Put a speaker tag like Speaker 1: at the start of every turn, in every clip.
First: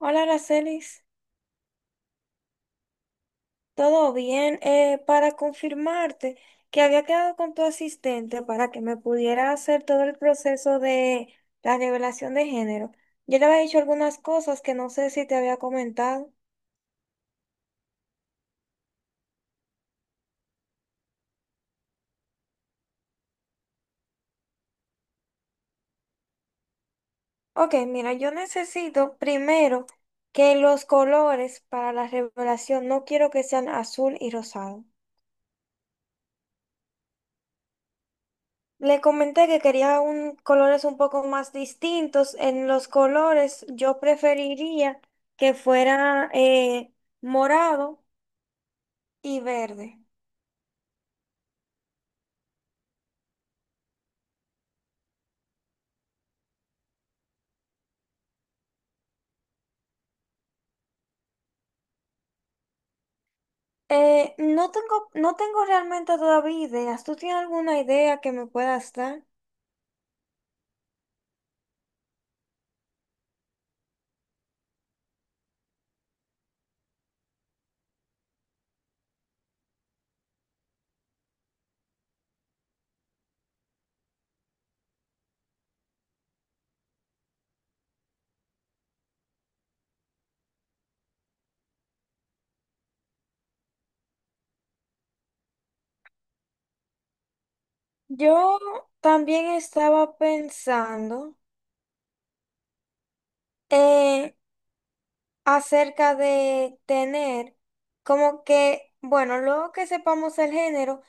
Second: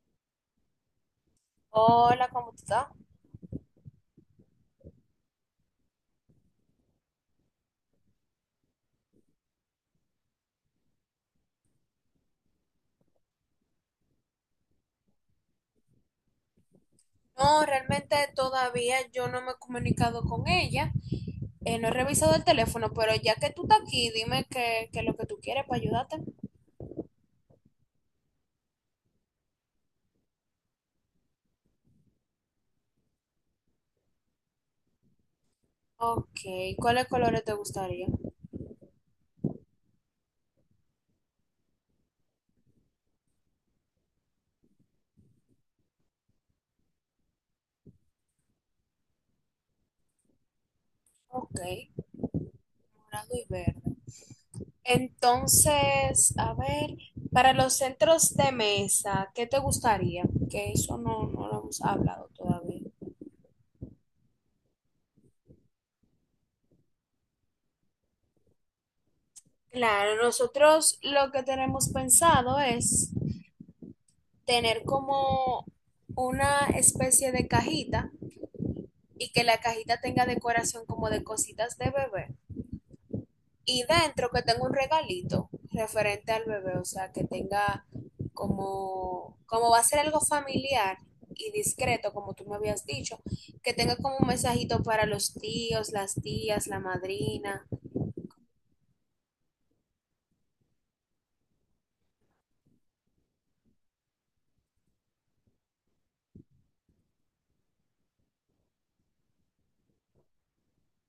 Speaker 1: Hola, Aracelis.
Speaker 2: Hola, ¿cómo tú estás?
Speaker 1: ¿Todo bien? Para confirmarte que había quedado con tu asistente para que me pudiera hacer todo el proceso de la revelación de género. Yo le había dicho algunas cosas que no sé si te había comentado.
Speaker 2: No, realmente todavía yo no me he comunicado con ella. No he revisado el teléfono, pero ya que tú estás aquí, dime qué es lo que tú quieres para ayudarte.
Speaker 1: Ok, mira, yo necesito primero que los colores para la revelación no quiero que sean azul y rosado.
Speaker 2: Ok, ¿cuáles colores te gustaría?
Speaker 1: Le comenté que quería colores un poco más distintos. En los colores yo preferiría que fuera morado y verde.
Speaker 2: Ok, morado y verde. Entonces, a ver, para los centros de mesa, ¿qué te gustaría? Que eso no, no lo hemos hablado todavía.
Speaker 1: No tengo realmente todavía ideas. ¿Tú tienes alguna idea que me puedas dar?
Speaker 2: Claro, nosotros lo que tenemos pensado es tener como una especie de cajita y que la cajita tenga decoración como de cositas de bebé. Y dentro que tenga un regalito referente al bebé, o sea, que tenga como, como va a ser algo familiar y discreto, como tú me habías dicho, que tenga como un mensajito para los tíos, las tías, la madrina.
Speaker 1: Yo también estaba pensando eh, acerca de tener como que, bueno, luego que sepamos el género,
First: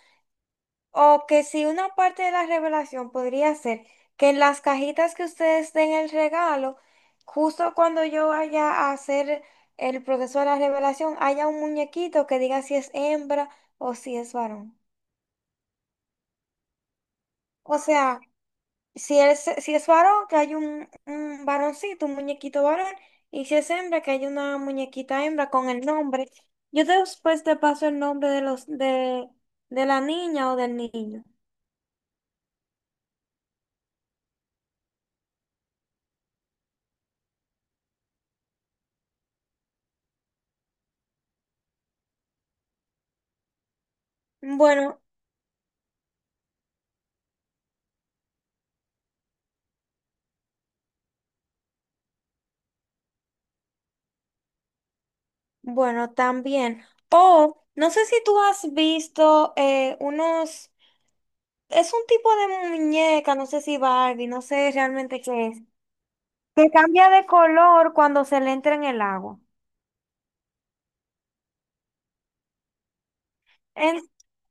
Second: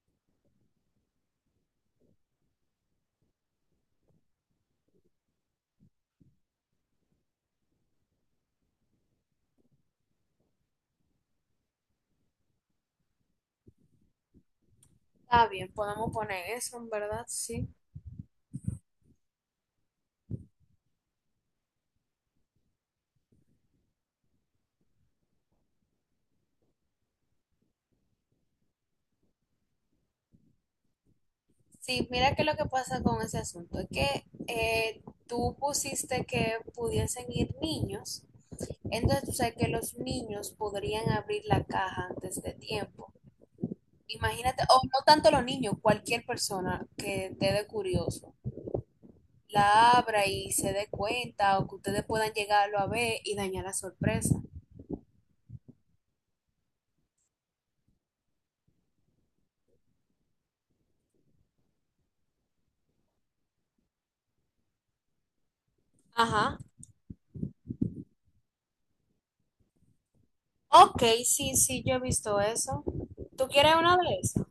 Speaker 1: o que si una parte de la revelación podría ser que en las cajitas que ustedes den el regalo, justo cuando yo vaya a hacer el proceso de la revelación, haya un muñequito que diga si es hembra o si es varón.
Speaker 2: Está bien, podemos poner eso, en verdad, sí.
Speaker 1: O sea, si es varón, que hay un varoncito, un muñequito varón, y si es hembra, que hay una muñequita hembra con el nombre. Yo después te paso el nombre de la niña o del niño.
Speaker 2: Sí, mira que lo que pasa con ese asunto es que tú pusiste que pudiesen ir niños, entonces tú sabes que los niños podrían abrir la caja antes de tiempo. Imagínate, o
Speaker 1: Bueno,
Speaker 2: no tanto los niños, cualquier persona que esté de curioso, la abra y se dé cuenta o que ustedes puedan llegarlo a ver y dañar la sorpresa.
Speaker 1: bueno, también. O no sé si tú has visto es un tipo de muñeca, no sé si Barbie, no sé realmente qué es,
Speaker 2: Ajá.
Speaker 1: que cambia de color cuando se le entra en el agua.
Speaker 2: Ok, sí, sí, yo he visto eso. ¿Tú quieres una
Speaker 1: En-
Speaker 2: de esas?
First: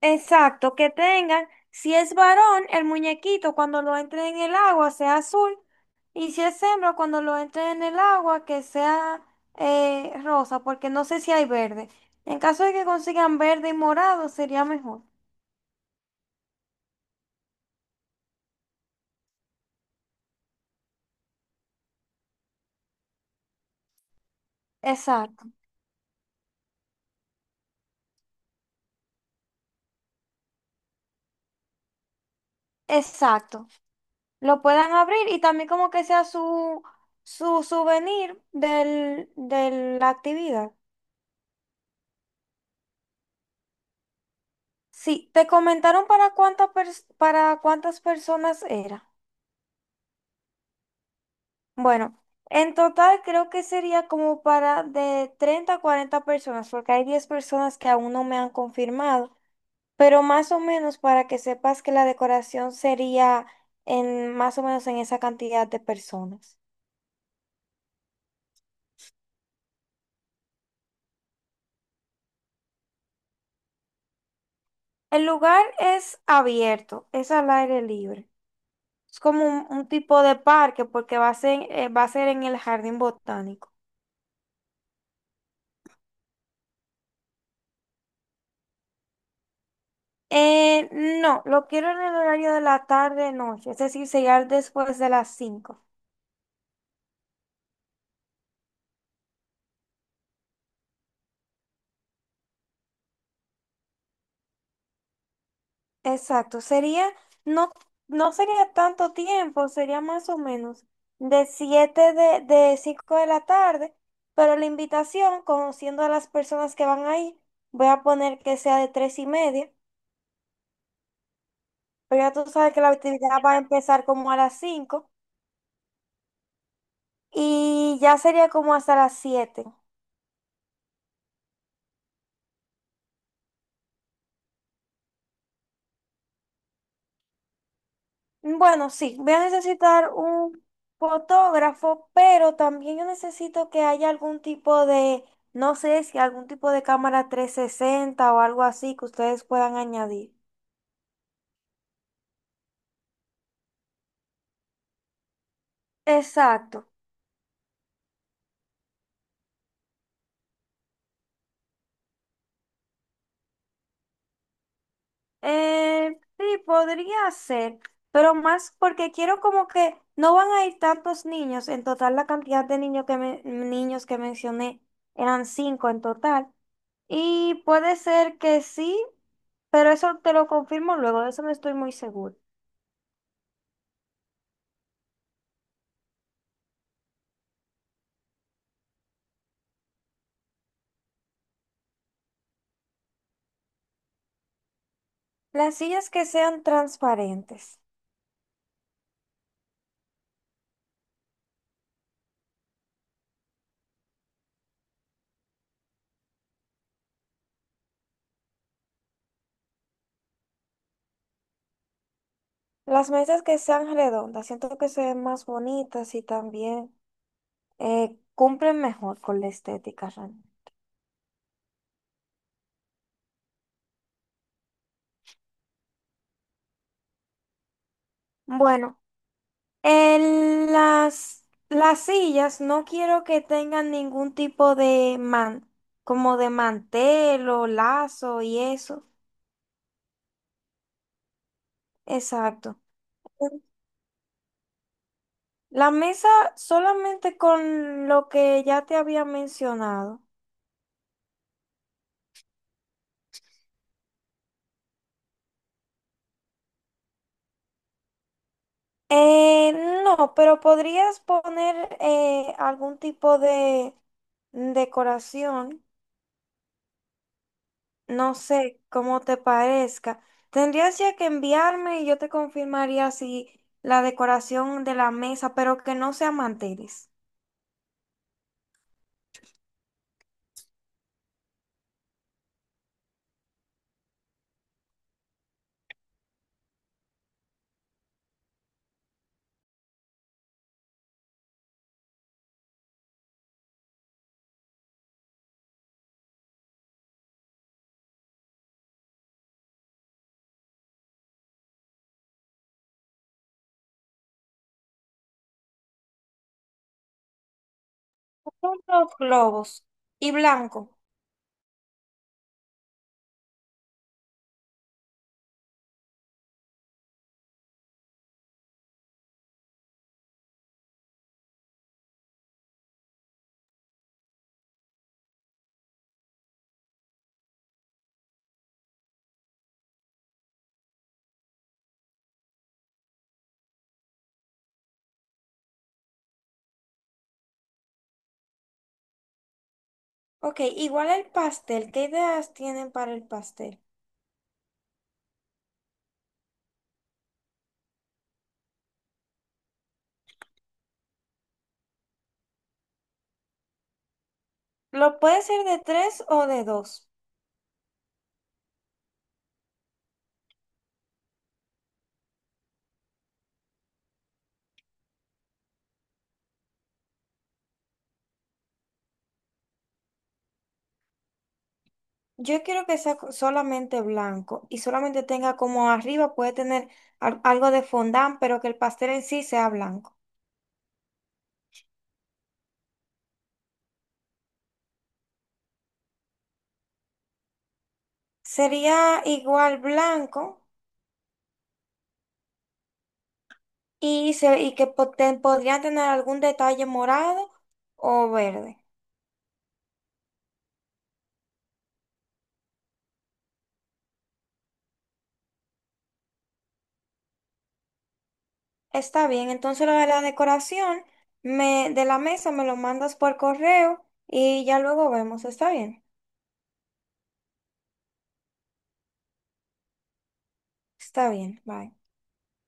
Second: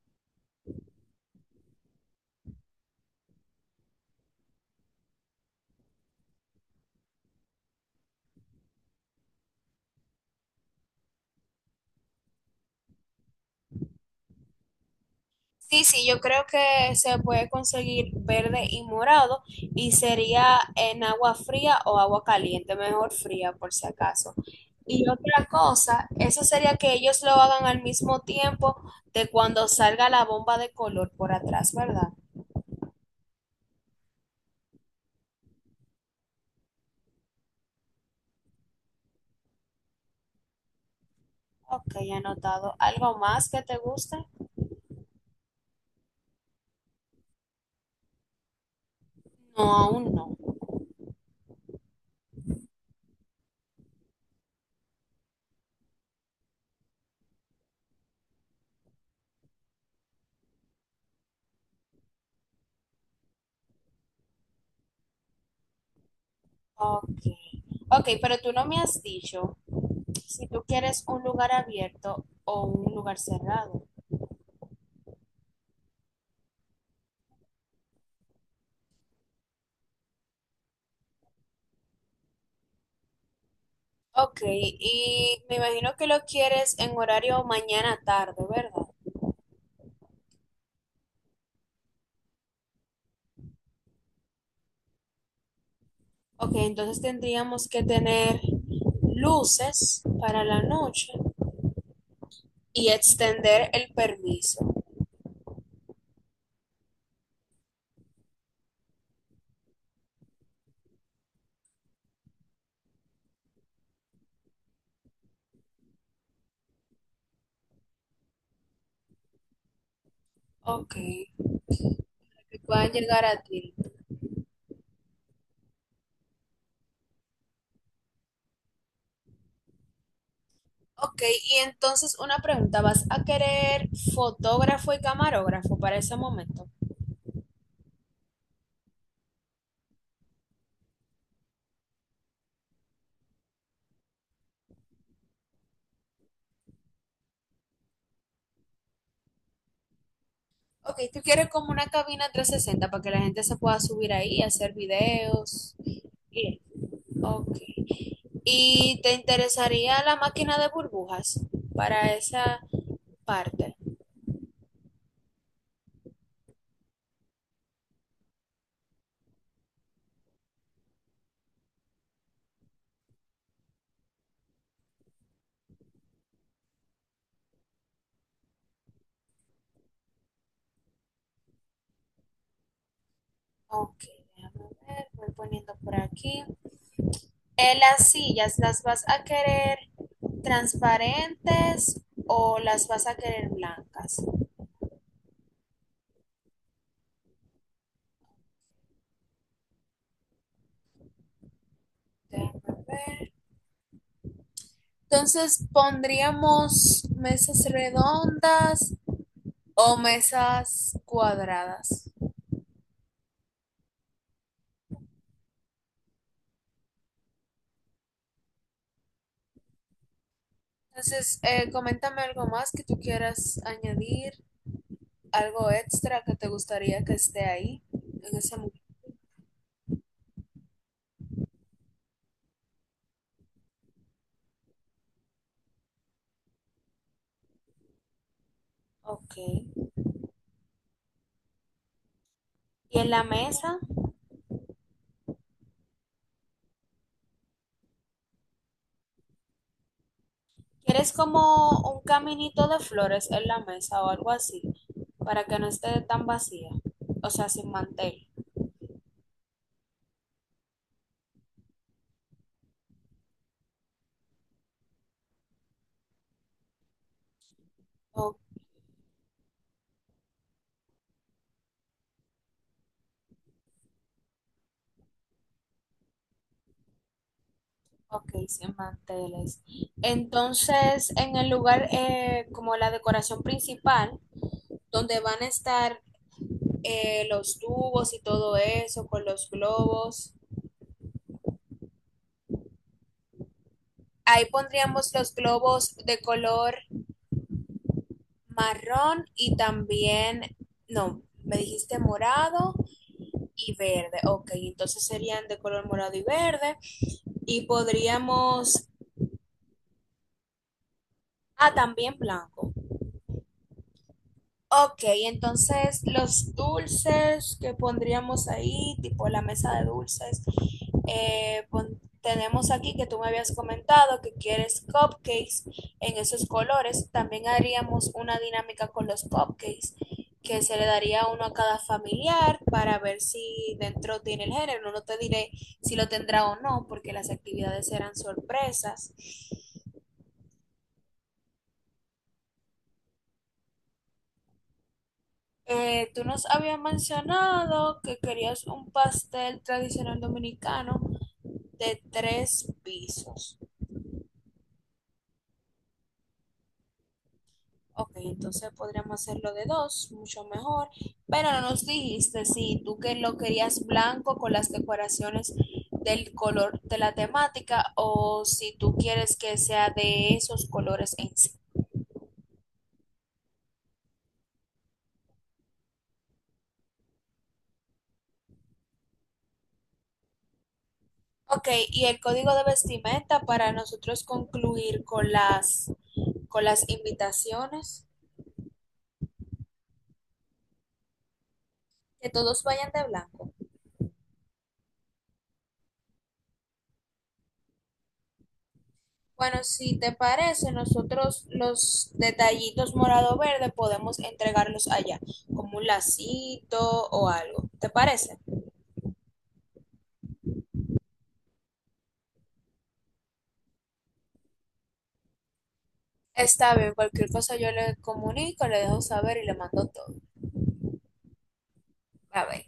Speaker 1: exacto, que tengan, si es varón, el muñequito cuando lo entre en el agua sea azul, y si es hembra, cuando lo entre en el agua que sea rosa, porque no sé si hay verde. En caso de que consigan verde y morado, sería mejor.
Speaker 2: Sí, sí, yo creo que se puede conseguir verde y morado y sería en agua fría o agua caliente, mejor fría por si acaso. Y otra
Speaker 1: Exacto.
Speaker 2: cosa, eso sería que ellos lo hagan al mismo tiempo de cuando salga la bomba de color por atrás, ¿verdad?
Speaker 1: Exacto. Lo puedan abrir y también como que sea su, su souvenir del, de la actividad.
Speaker 2: Ok, anotado. ¿Algo más que te guste?
Speaker 1: Sí, te comentaron para para cuántas personas era.
Speaker 2: No, aún no.
Speaker 1: Bueno, en total creo que sería como para de 30 a 40 personas, porque hay 10 personas que aún no me han confirmado, pero más o menos para que sepas que la decoración sería en más o menos en esa cantidad de personas.
Speaker 2: Ok. Ok, pero tú no me has dicho si tú quieres un lugar abierto o un lugar cerrado.
Speaker 1: El lugar es abierto, es al aire libre. Es como un tipo de parque porque va a ser en el jardín botánico.
Speaker 2: Ok, y me imagino que lo quieres en horario mañana tarde, ¿verdad?
Speaker 1: Eh, no, lo quiero en el horario de la tarde-noche, es decir, sería después de las 5.
Speaker 2: Ok, entonces tendríamos que tener luces para la noche y extender el permiso.
Speaker 1: Exacto, sería, no, no sería tanto tiempo, sería más o menos de 5 de la tarde, pero la invitación, conociendo a las personas que van ahí, voy a poner que sea de 3:30,
Speaker 2: Ok,
Speaker 1: pero ya tú
Speaker 2: que
Speaker 1: sabes que la
Speaker 2: puedan llegar
Speaker 1: actividad
Speaker 2: a
Speaker 1: va a
Speaker 2: ti.
Speaker 1: empezar como a las 5. Y ya sería como hasta las 7.
Speaker 2: Ok, y entonces una pregunta, ¿vas a querer fotógrafo y camarógrafo para ese momento?
Speaker 1: Bueno, sí, voy a necesitar un fotógrafo, pero también yo necesito que haya algún tipo de, no sé si algún tipo de cámara 360 o algo así que ustedes puedan añadir.
Speaker 2: Ok, tú quieres como una cabina 360 para que la gente se pueda subir ahí, hacer videos. y-
Speaker 1: Exacto.
Speaker 2: Ok. ¿Y te interesaría la máquina de burbujas para esa parte?
Speaker 1: Sí, podría ser, pero más porque quiero como que no van a ir tantos niños. En total, la cantidad de niños niños que mencioné eran cinco en total. Y puede ser que sí, pero eso te lo confirmo luego, de eso no estoy muy seguro.
Speaker 2: Ok, déjame ver, voy poniendo por aquí. Las sillas, ¿las vas a querer transparentes o las vas a querer blancas?
Speaker 1: Las sillas que sean transparentes,
Speaker 2: Déjame ver. Entonces pondríamos mesas redondas o mesas cuadradas.
Speaker 1: las mesas que sean redondas, siento que se ven más bonitas y también cumplen mejor con la estética realmente.
Speaker 2: Entonces, coméntame algo más que tú quieras añadir. Algo extra que te gustaría que esté ahí en ese momento.
Speaker 1: Bueno, en las sillas no quiero que tengan ningún tipo de como de mantel o lazo y eso.
Speaker 2: Ok.
Speaker 1: Exacto.
Speaker 2: ¿Y en la mesa?
Speaker 1: La mesa solamente con lo que ya te había mencionado.
Speaker 2: ¿Quieres como un caminito de flores en la mesa o algo así? Para que no esté tan vacía. O sea, sin mantel.
Speaker 1: Eh, no, pero podrías poner algún tipo de decoración, no
Speaker 2: O-
Speaker 1: sé cómo te parezca. Tendrías ya que enviarme y yo te confirmaría si la decoración de la mesa, pero que no sea manteles.
Speaker 2: ok, sin manteles. Entonces, en el lugar como la decoración principal, donde van a estar los tubos y todo eso, con los globos. Ahí pondríamos los globos de color marrón y también, no, me dijiste morado y verde. Ok, entonces serían de color morado y verde. Y
Speaker 1: Son
Speaker 2: podríamos,
Speaker 1: los globos y blanco.
Speaker 2: ah, también blanco. Ok, entonces los dulces que pondríamos ahí, tipo la mesa de dulces, tenemos aquí que tú me habías comentado que quieres cupcakes en esos colores. También haríamos una dinámica con los cupcakes, que se le daría uno a cada familiar para ver si dentro tiene el género. No te diré si lo tendrá o no, porque las actividades serán sorpresas.
Speaker 1: Ok, igual el pastel. ¿Qué ideas tienen para el pastel?
Speaker 2: Tú nos habías mencionado que querías un pastel tradicional dominicano de tres pisos.
Speaker 1: ¿Lo puede ser de tres o de dos?
Speaker 2: Ok, entonces podríamos hacerlo de dos, mucho mejor. Pero no nos dijiste si tú que lo querías blanco con las decoraciones del color de la temática o si tú quieres que sea de esos colores en sí.
Speaker 1: Yo quiero que sea solamente blanco y solamente tenga como arriba puede tener algo de fondant, pero que el pastel en sí sea blanco.
Speaker 2: Ok, y el código de vestimenta para nosotros concluir con las invitaciones,
Speaker 1: Sería igual blanco
Speaker 2: que todos vayan de blanco.
Speaker 1: y podrían tener algún detalle morado o verde.
Speaker 2: Bueno, si te parece, nosotros los detallitos morado-verde podemos entregarlos allá, como un lacito o algo. ¿Te parece?
Speaker 1: Está bien, entonces lo de la decoración de la mesa me lo mandas por correo y ya luego vemos.
Speaker 2: Está bien, cualquier cosa yo le comunico, le dejo saber y le mando todo.
Speaker 1: Está bien, bye.
Speaker 2: A ver.